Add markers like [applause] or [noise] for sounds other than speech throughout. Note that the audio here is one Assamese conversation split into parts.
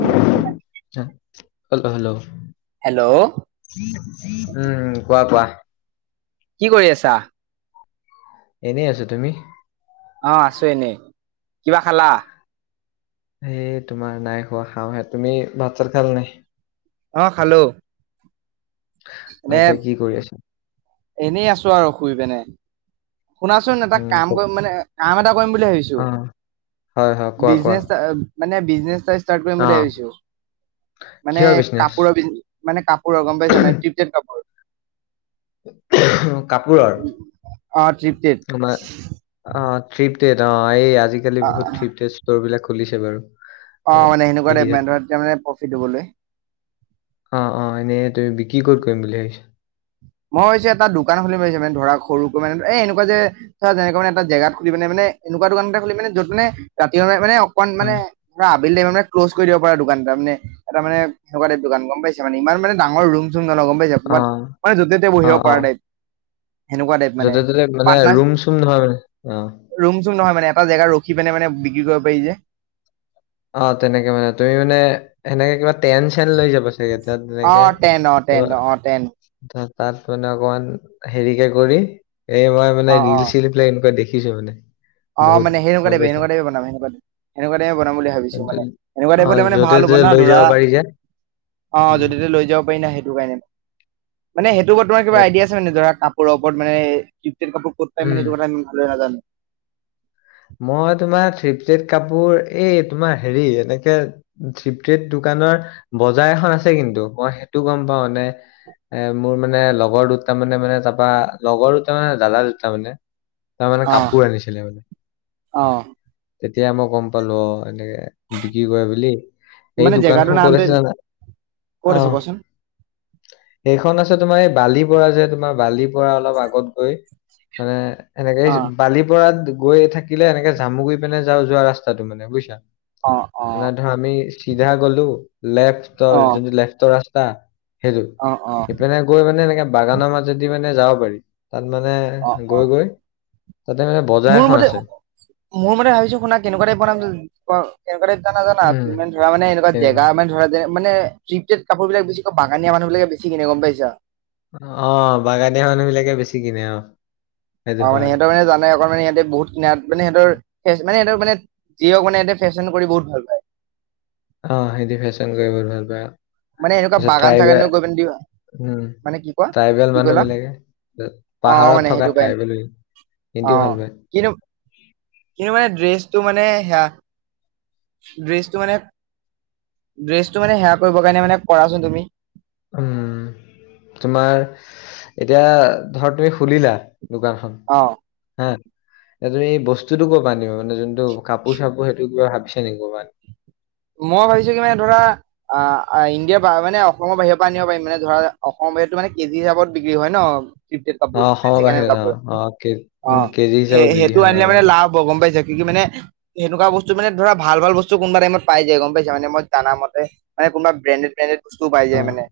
হেল্ল' হেল্ল' হেল্ল' উম কোৱা কোৱা। কি কৰি আছা? এনেই আছো। তুমি? অ আছো এনেই। কিবা খালা? এই তোমাৰ নাই খোৱা খাওঁহে। তুমি ভাত-চাত খালা নাই? অ খালো। অ এনে এতিয়া কি কৰি আছা? এনেই আছো আৰু শুই পেনে। শুনাচোন এটা উম ক কাম কৰিম মানে কাম এটা কৰিম বুলি ভাবিছো। অ হয় হয় কোৱা কোৱা। বিজনেছ মানে বিজনেচ এটা ষ্টাৰ্ট কৰিম অ বুলি ভাবিছো, মানে কিহৰ বিজনেচ কাপোৰৰ বিজ মানে কাপ পোৰৰ গম পাইছা মানে থ্ৰিপটেড কাপোৰ। কাপোৰৰ। অ ত্ৰিপটেড। আমাৰ আহ থ্ৰিপটেড অ এই আজিকালি অ বহুত থ্ৰিপটেদ ষ্ট'ৰবিলাক খুলিছে বাৰু। অ এ, মানে সেনেকুৱা দেখি টাইপ মানে থাকো। তোমাৰ তেতিয়া মানে প্ৰফিট হবলৈ। অ অ। এনেই তুমি বিক্ৰী ক'ত কৰিম বুলি ভাবিছা? [inaudible] মই ভাবিছো এটা দোকান খুলি ভাবিছো মানে ধৰা সৰুকৈ মানে এনেকুৱা যে ধৰা যেনেকুৱা মানে এটা জেগাত খুলি পেলাই মানে এনেকুৱা দোকান এটা খুলিম মানে য'ত মানে ৰাতি হলে মানে অকমান অ মানে ধৰা আবেলি টাইমত মানে ক্ল'জ কৰি দিব পৰা দোকান এটা মানে এটা মানে সেনেকুৱা টাইপ দোকান গম পাইছে মানে ইমানানে ডাঙৰ ৰুম [unintelligible] গম পাইছা অ কবাত মানে য'তে ত'তে অ বহিব অ পৰা টাইপ সেনেকুৱা টাইপ মানে য'তে ত'তে মানে পাটনাৰ ৰুম চুম নহয় মানে অ ৰুম-চোম নহয় মানে এটা জেগাত ৰখি পেনে মানে বিক্ৰী কৰিব পাৰি যে। অ', তেনেকে মানে, তুমি মানে এনেকে কিবা টেন চেন লৈ যাব চাগে তাত অ তেনেকে টেন অ তো টেন অ টেন তাত মানে অকমান, হেৰি কে কৰি, এই মই মানে অ অ ৰিল চিল বিলাক এনেকুৱা দেখ দেখিছো মানে। অ' বহুত মানে গম সেনেকুৱাটাইপে, পাইছা সেনেকুৱা টাইপে বনাম সেনেকুৱা সেনেকুৱা টাইপে বনাম নাম বুলি ভাবিছো মানে। এনেকুৱা অ টাইপ হ'লে মানে য'তে ভাল হ'ব ত'তে না লৈ ধৰা যাব পাৰি যে অ', উম যদি ত'তে লৈ যাব পাৰি না সেইটো কাৰণে। মানে সেই তোৰ ওপৰত তোমাৰ কিবা হয় আইডিয়া আছে নে নাই? ধৰা কাপোৰৰ ওপৰত, মানে থ্ৰীফ্টেদ কাপোৰ ক'ত পাই উম মানে এইটো কথা ইমান ভালদৰে নাজানো। মই তোমাৰ থ্ৰীফ্টেড কাপোৰ, এই তোমাৰ হেৰি, এনেকে থ্ৰীফ্টেড দোকান ৰ বজাৰ এখন আছে কিন্তু মই সেইটো গম পাওঁ এনে এ মোৰ মানে লগৰ দুটামানে মানে তাৰপৰা, লগৰ দুটা মানে দালাল দুটা মানে তাৰ মানে অ কাপোৰ আনিছিলে মানে। অ'। তেতিয়া মই গম পালো। অ' এনেকে বিক্ৰী কৰে বুলি। এই মানে দোকানখন জেগাটোৰ ক'ত নামটো আছে জানা? ক'ত আছে কচোন সেইখন আছে তোমাৰ এই বালি পৰা যে তোমাৰ বালিপৰা অলপ আগত গৈ, মানে এনেকে অ বালিপৰা গৈ থাকিলে এনেকে জামুগুৰি পিনে যোৱা ৰাস্তাটো মানে বুজিছা? অ অ মানে ধৰ আমি চিধা গ'লো, লেফ্টৰ অ যোনটো লেফ্টৰ ৰাস্তা সেইটো। অ অ ইপিনে গৈ মানে এনেকে বাগানৰ মাজেদি মানে যাব পাৰি। তাত মানে অ অ গৈ গৈ, তাতে মানে বজাৰ মোৰ এখন মতে আছে। মোৰ মানে ভাবিছো শুনা কেনেকুৱা টাইপ বনাম, ব কেনেকুৱা টাইপ জানা জানা উম ইমান ধৰা মানে এনেকুৱা তেনেকুৱা জেগামান ধৰে যে মানে থ্ৰীফ্টেড কাপোৰ বিলাক বেছিকে বাগানীয়া মানুহ বিলাকে বেছি কিনে গম পাইছা? অ' বাগানীয়া মানুহবিলাকে বেছি কিনে অ'। সেইটো অ' মানে হয়। সিহঁতৰ মানে জানে অকমানে ইহঁতে বহুত কিনাত, মানে সিহঁতৰ মানে ফেচ মানে সিহঁতৰ মানে যিহওঁক মানে ইহঁতে ফেশ্বন কৰি বহুত ভাল পায়। অ', সিহঁতি ফেশ্বন কৰি বহুত ভাল পায়। মানে এনেকুৱা তাৰপিছত বাগান চাগান ট্ৰাইবেল, গৈ পিনে দিবা উম মানে কি কোৱা ট্ৰাইবেল কি মানুহ ক'লা বিলাকে অ মানে পাহাৰত সেইটো থকা কাৰণে ট্ৰাইবেল সিহঁতিও অ', ভাল পায়। কিন্তু কিন্তু মানে ড্ৰেছটো মানে সেয়া ড্ৰেচটো মানে ড্ৰেচটো মানে সেয়া কৰিব কাৰণে মানে কৰাচোন তুমি। উম, তোমাৰ এতিয়া ধৰ তুমি খুলিলা দোকানখন অ হা! এ তুমি বস্তুটো কৰপা আনিবা? মানে যোনটো কাপোৰ চাপোৰ সেইটো কিবা ভাবিছা নেকি কৰপা? মই ভাবিছো কি মানে ধৰা, আহ ইণ্ডিয়াৰ বা মানে অসমৰ বাহিৰৰ পৰা আনিব পাৰিম। মানে ধৰা অসম এইটো মানে কেজি হিচাপত বিক্ৰী হয় ন! থ্ৰীফ্টেড কাপোৰ অ', মানে অসমৰ ছেকেণ্ড হেণ্ড বাহিৰত কাপোৰ, অ', অ', কে উম, অ' কেজি সেই হিচাপত বিক্ৰী সেইটো হয় অ', আনিলে মানে লাভ হয় গম পাইছা? কিন্তু মানে সেনেকুৱা বস্তু মানে ধৰা ভাল ভাল বস্তু কোনোবা টাইমত পাই যায় গম পাইছা মানে মই জানামতে, মানে কোনোবা ব্ৰেণ্ডেডেত ব্ৰেণ্ডেডেত বস্তুও পাই যায় অ', মানে।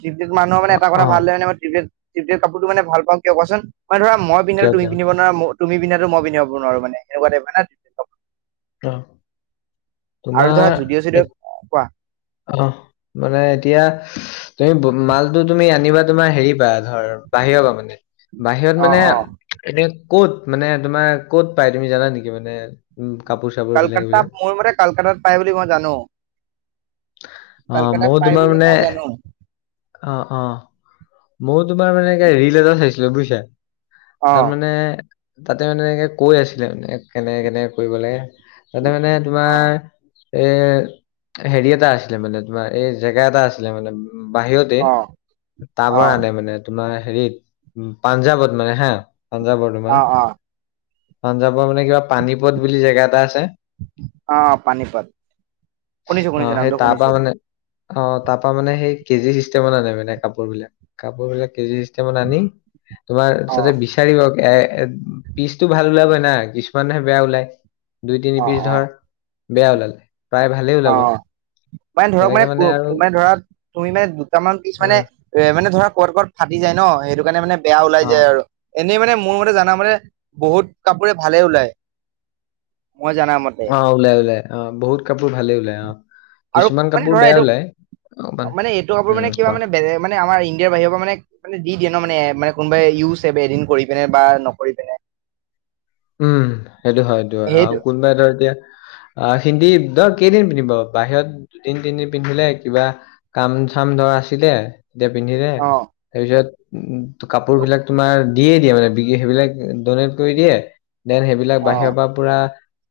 থ্ৰীফ্টেড মানুহ মানে অ', এটা কথা ভাল অ', যে থ্ৰীফ্টেড থ্ৰীফ্টেড কাপোৰটো মানে ভাল পাওঁ কিয় কোৱাচোন? মানে ধৰা মই কিয় পিন্ধাটো তুমি কিয়? পিন্ধিব নোৱাৰা, ম তুমি পিন্ধাটো মই পিন্ধিব নোৱাৰো মানে। এনেকুৱা টাইপ মানে অ'। আৰু ধৰা জুদিঅ' তোমাৰ চুদিঅ', কোৱা। অহ মানে এতিয়া তুমি মালটো তুমি আনিবা তোমাৰ হেৰিপা ধৰ বাহিৰৰ পৰা মানে। বাহিৰত অ মানে অ এনে ক'ত মানে তোমাৰ কত পাই তুমি জানা নেকি মানে উ? কালকাতা, মই মানে কালকাতাত পাই বুলি মই জানো। অ', মইও তোমাৰ মানে, অ' অ'। মই তোমাৰ মানে ৰিল এটা চাইছিলো বুজিছা। অ তাৰ মানে তাতে মানে এনেকে কৈ আছিলে মানে কেনেকে-কেনেকে কৰিব লাগে। তাতে মানে অ তোমাৰ এ হেৰিয় টা আছিলে মানে তোমাৰ এই জেগা এটা আছিলে মানে বাহিৰতে অ অ টাবৰ আনে মানে তোমাৰ হেৰিত পাঞ্জাৱত মানে হা পাঞ্জাৱৰ তোমাৰ অ অ পাঞ্জাৱৰ মানে কিবা পানীপথ বুলি জেগা এটা আছে আহ পানীপত শুনিছো অ শুনিছো সেই নামটো তাৰপা শুনিছো মানে অ তাৰ পৰাা মানে সেই কেজি চিষ্টেমত আ নাই মানে কাপোৰ বিলাক কাপোৰ বিলাক কেজিষ্ট মান আনি তোমাৰ অ তাতে বিচাৰিব এ এ পিচতটো ভাল ওলাবই না কিছুমানহে বেয়া ওলায় দুই তিনি অ পিচ অ ধৰ বেয়া ওলালে প্ৰায় ভালেই ওলাব অ মানে ধৰক তেনেকে মানে আৰু মানে ধৰা তুমি মানে দুটামান পিছ মানে উম এ মানে ধৰা ক'ত ক'ত ফাটি যায় ন সেইটো কাৰণে মানে বেয়া ওলাই অ যায় আৰু এনেই মানে মোৰ মতে জানা মানে বহুত কাপোৰে ভালে ওলায় অ ওলাই ওলাই আহ বহুত কাপোৰ ভালে ওলাই আহ আৰু কিছুমান মানে কাপোৰ ধৰা বেয়া এইটো ওলাই অকমান মানে এইটো কাপোৰ উম মানে কিবা কোৱা মানে বেলে মানে আমাৰ ইডিয়াৰ বাহিৰৰ পৰা মানেে দিয়ে ন মানে মানে কোনোবাই ইউজ এদিন কৰি পিনে বা নকৰি পিনে উম সেইটো হয় সটো হয় আৰু সেইটো কোনোবাই ধ এতিয়া অ হিন্দী দ কেইদিন পিন্ধিব বাহিৰত দুদিন তিনদিন পিন্ধিলে কিবা কাম ধ আছিলে তেতিয়া পিন্ধিলে অ তাৰপিছত উ কাপোৰ বিিলাক তোমাৰ দিয়ে দিয়ে মানে বি সেইবিলাক ডনেট কৰি দিয়ে দেন সেইবিলাক অ বাহিৰৰ পৰা পুৰা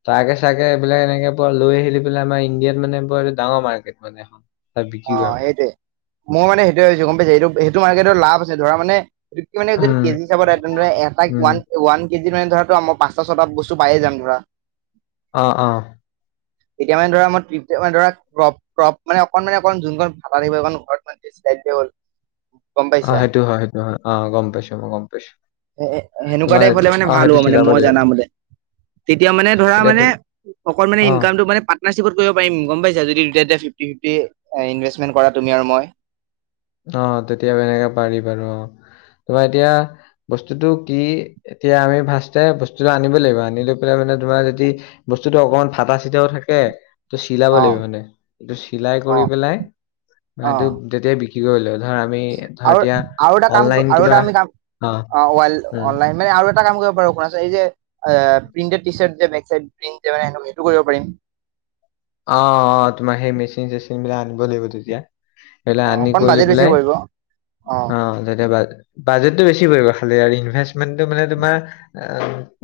তাকে চাকে এইবিলাক এনেকে প লৈ আহিলি পেলাই আমাৰ ইণ্ডিয়াত মানে বটো ডাঙৰ মাৰ্কেট মানে এখন তাত বিক্ৰী অ কৰে মানে। সেইটয়ে মোৰ মানে সেইটোয়েছো গম পাইছে এইটো সেইটো মাৰ্কেটত লাভ আছে ধৰা মানে কি মানে যদি উম, কেজিচত তেনেহ এ উম। ৱান ওৱান কেজিন মানে ধৰাটো আমাৰ পাঁচটা ছটা বস্তু পায়য়ে যাম ধৰা অ অ এতিয়া মানে ধৰা মপ মানে ধৰা্ৰপ্ৰপ মানে অকণ মানে অকণ যোনখনণ ভাল লাগিব অণ ঘৰত ম হ'ল গম অ পাইছা সেইটো হয় সেইটো হয় অ গম পাইছো মই গম পাইছো সেনেকুৱা টাইপ হলে মানে ভাল হব মানে মই লাগিব। জানা বোলে তেতিয়া মানে ধৰা এতিয়া মানে তুম অক মে অ'। ইনকাম মান পাৰ্টাৰশ্বপত কৰিব পাৰিম গম পাইছ য দু ইনভেষ্টমেন্ট কৰা তুমি আৰু মই অ', তেতিয়া এনেকে পাৰি বাৰু অ'। তোমাৰ এতিয়া বস্তুতটো কি এতিয়া আমি ফাৰে বস্তুটো আনিব লাগিব আনি লৈ পেলাই মানে তোমাৰ যদি বস্তুটো অকমান ফাটা চিটাাও থাকে ত চিলাব অ লাগিব মানে এইটো চিলাই অ কৰি পেলাই অ মটো তেতিয়াাই বিক্ৰী কৰিলে ধৰ আমি ধৰ আৰু এতিয়া আটাা কাম অনলাইন আটাা কিবা আমি কাম অ উম। অনলন মানে আৰু এটা কাম কৰিব পাৰোপোন এই যে প্ৰিন্টেড টি চাৰ সেইটো কৰিব পাৰিম অ তোমাৰ সেই মেচিন চেচিন মিবলেিবতিয়া এইবা অ আনি অকণ কৰি লৈ বাজেট বেছি পেলাই পৰিব অ অ তেতিয়া বাজেটটো বেছি পৰি খালি আৰু ইনভেষ্টমেণ্টটো মানে তোমাৰ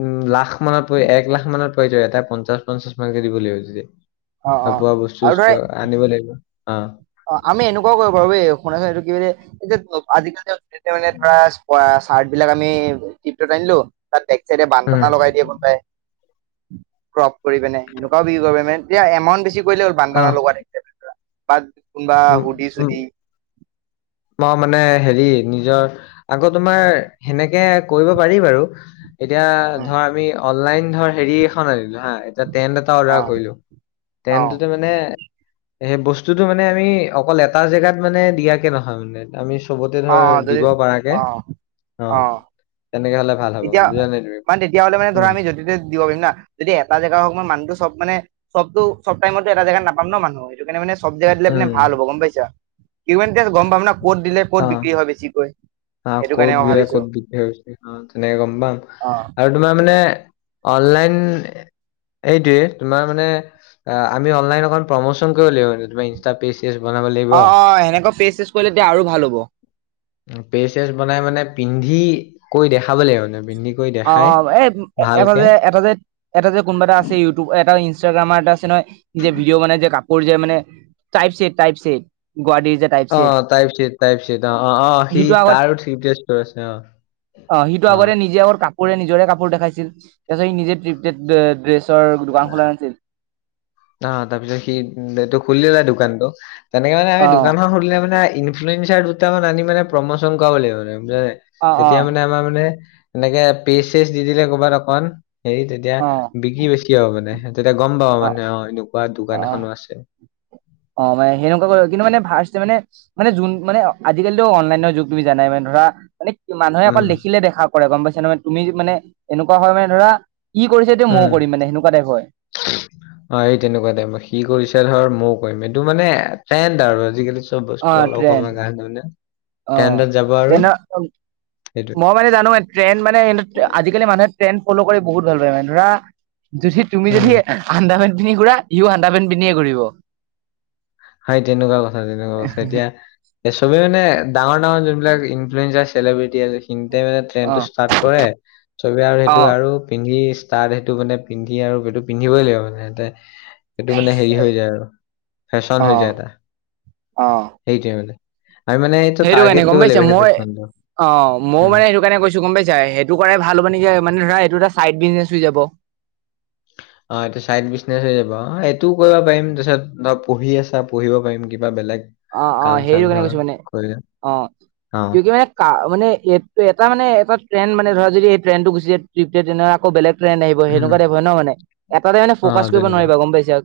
উম লাখ মানত এক লাখ মানত প যাব এটা পঞ্চাশ পঞ্চাশ মানকে দিব লাগিব যয়া হ অ বোৱা বস্তু আৰু ধৰা আনিব লাগিব অ অ আমি এনেকুৱাও কৰিব পাৰো ব শুনাছু এইটো কি বুলি এতিয়া আজিকালি য়া মানে ধৰা চাৰ্ট বিলাক আমি টিপটত আনিলো তাত চ উম বানদনা লগাই দিয়ে গোন পায় ক্ৰপ কৰি পিনে এনেুৱাও বিক্ৰী কৰিব মানে এমাউণ্ট বেছি কৰিলে হ'ল বানদানৰ লগোৱা থাকৰা পাত উ উ ম মানে হেৰি নিজৰ আকৌ তোমাৰ সেনেকে কৰিব পাৰি বাৰু এতিয়া উম ধৰ আমি অনলাইন ধৰ হেৰি এখন আনিলো অ অ [unintelligible] আমি অকল এটা জেগাত মানে দিয়াকে নহয় মানে আমি চবতে অ অ ধৰ যদি দিব পৰাাৰকে অ অ তেনেকে হ'লে ভাল হ'ব তেতিয়া বুজা নাই তুমি মানে তেতিয়া হ'লে মানে ধৰা উম আমি যদি দিব পাৰিম ন যদি এটা জেগা হওক মই মানুহটো চব মানে চবতো চব টাইমতটো এটা জাগাত নাপাম ন মানুহ সেইটো কাৰণোনেব জেগাত দিলে মানে ভ উম হব গম পাইছা কি গম পাম ন ক'ত দিলে ক'ত বিক্ৰী হয় বেছিকৈ আহ সেইটো কাৰণে ক'ত মই গিললে ভাবিছো ক'ত বিধছে তেনেকে গম পাম অ আৰু তোমাৰ মানে অনলাইন এইটোয়ে তোমাৰ মানে আমি অনলাইন অক প্ৰমোচন কৰিব লাগিবাৰ অ অ সেনেকা ফেচ চেচ কৰিলে এতিয়া আৰু ভাল হ'ব পেজ বনাই মানে পিন্ধি কৰি দেখাব লাগিব মানে পিন্ধি কৈ অ দেখাই অ এ এটা ভালকে যে এটা যে এটা যে কোনোবা এটা আছে ইউটিউব এটা ইট্ৰৰগ্ৰামাৰ এটা আছে নহয় যে ভিডিঅ' বনাই যে কাপোৰ যে মানে টাইপ চছেট টাইপ ছেট অ টাইপছেট টাইপ চট অ অ অ সি সিটো আগত তাৰো ঠিকষ্ট আছে অ সিটো আগতে নিজে আগ কাপোৰে নিজৰে কাপোৰ দেখাইছিল তাৰিছত সি নিজে ড্ৰেছ ন তাৰপিছত সি এইটো খুলিলে দোকানতটো তেনেকে মানে আম অ দানখন সধিলোনে ইনফ্লুৱেঞ্চছাৰ দুটামান আনি মানে প্ৰমোচন কৰা কৰিব লাগিব মানে অ অ তেতিয়া মানে আমাৰ মানে এনেকে পেচ চেচ দি দিলে কৰ'বাত অকমান হেৰি তেতিয়া অ বিকি বেছি হ মানে তেতিয়া গম পা মানে অ এনেকুৱা অ দোকান এখনো আছে অ মানে সেনেকুৱা কৰে কিন্তু মানে ফাৰ্ষ্ট মানে মানে যোন মানে আজিকালি অনলাইনৰ যুগ তুমি জানাই মানে ধৰা মানে কি মানুহে অকল উম দেখিলে দেখা কৰে গম পাইছা ন মানে তুমি মানে এনেকুৱা হয় মানে ধৰা ই কৰিছে এ ময়ও উম কৰিম মানে সেনেকুৱা টাইপৰ হয় অ এই তেনেকুৱাটাইপৰ সি কৰিছে ধৰ ময় কৰিম এইটো মানে ট্ৰেণ্ড আৰু আজিকালি অ ট্ৰেণ্ড [unintelligible] অ ট্ৰেণ্ডত যাব আৰু তেনে সেইটো মই মানে জানো এ ট্ৰেণ্ড মানে আজিকালি মানুহে টেন ফল' কৰি বহুত ভাল পায় মানে ধৰা যদি তুমি উম যদি আন্দ পন্ধি খুৰা সিও হান্দা পেনট পিন্ধিয়ে ঘ হয়াই তেনেকুৱা কথা তেনেকুৱা কথা এতিয়া এই চবে মানে ডাঙৰ ডাঙৰ যোনবিলাক ইনফ্লুৱেন্ঞ্চাৰ চেলিব্ৰিটি মানে ট্ৰেন টো ষ্টাৰ্ট কৰে চবে আৰু সেইটো অ', আৰু পিন্ধি তাত সেইটো মানে পিন্ধি আৰু সেইটো পিন্ধিবই লাগিব মানে ততে সেইটো মানে হেৰি হৈ যায় আৰু ফেশ্বন হৈ অ', যায় এটা সেইটোোৱে মে হেইৰু কাৰানে গম পাইছ মই অ ময়ও উম মানে সেইটো কাৰণে কৈছো গম পাইছা সেইটো কৰাই ভাল হ মানেক যে মানে ধৰা টো এটা চাইড বিজনেছ হৈ যাব অ এটো চাইড বিজনেছ হৈ যাব অ এইটোও কৰিব পাৰিম তাৰিছত পঢ়ি আছা পঢ়িব পাৰিম কিবা বেলেগ অ অ কাম চাম সেইটো কেনে ধৰ কৈছো মানে কৰিলে অ অ কি কি মানে কা মানে এটা মানে এটা ট্ৰেণ্ড মানে ধৰা যদি এই ট্ৰনটো গুিছে্ৰপ তেনেক বেলেগ ট্ৰেড আহিব উম সেনেকুৱা টাই হয় ন মান এটাটাই মানে অ ফকা কৰিব তেনেকুৱা নোৱাৰিবা গম পাইছা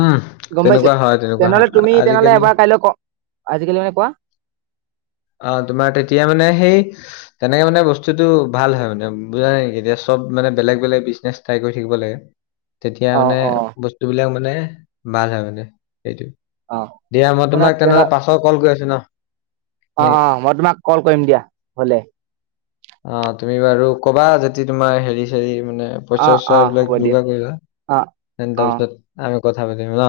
উম গম পাইছে তেনেকুৱা হয় তেনেকুৱা হয় তেনেহ'লে আ- তুমি তেনেহ'লে আজিকালি এবাৰ কাইলৈ ক আজিকালি মানে কোৱা অ তোমাৰ তেতিয়া মানে সেই তেনেকে মানে বস্তুতটো ভাল হয় মানে বুজা নেকি এতিয়া মানে বেলেগ বেলেগ বিজনেছ ট্ৰাই কৰি থাকিব লাগে তেতিয়া অ' মানে অ' বস্তুবিলাক মানে ভাল হয় মানে সেইটো অ' দিয়া মই শুনা তোমাক তেনে তেনেহলে পাছৰ কল কৰি আছো ন অ নে অ মই তোমাক কল কৰিম দিয়া হলে অ তুমি বাৰু ক'বা যতিদি তোমাৰ হেৰি চেৰি মানে পইচা অ' চচা অ' বিলাক হ'ব দিয়া যোগাৰ কৰিবা অ' তাৰ অ' পিছত আমি কথা পাতিম ন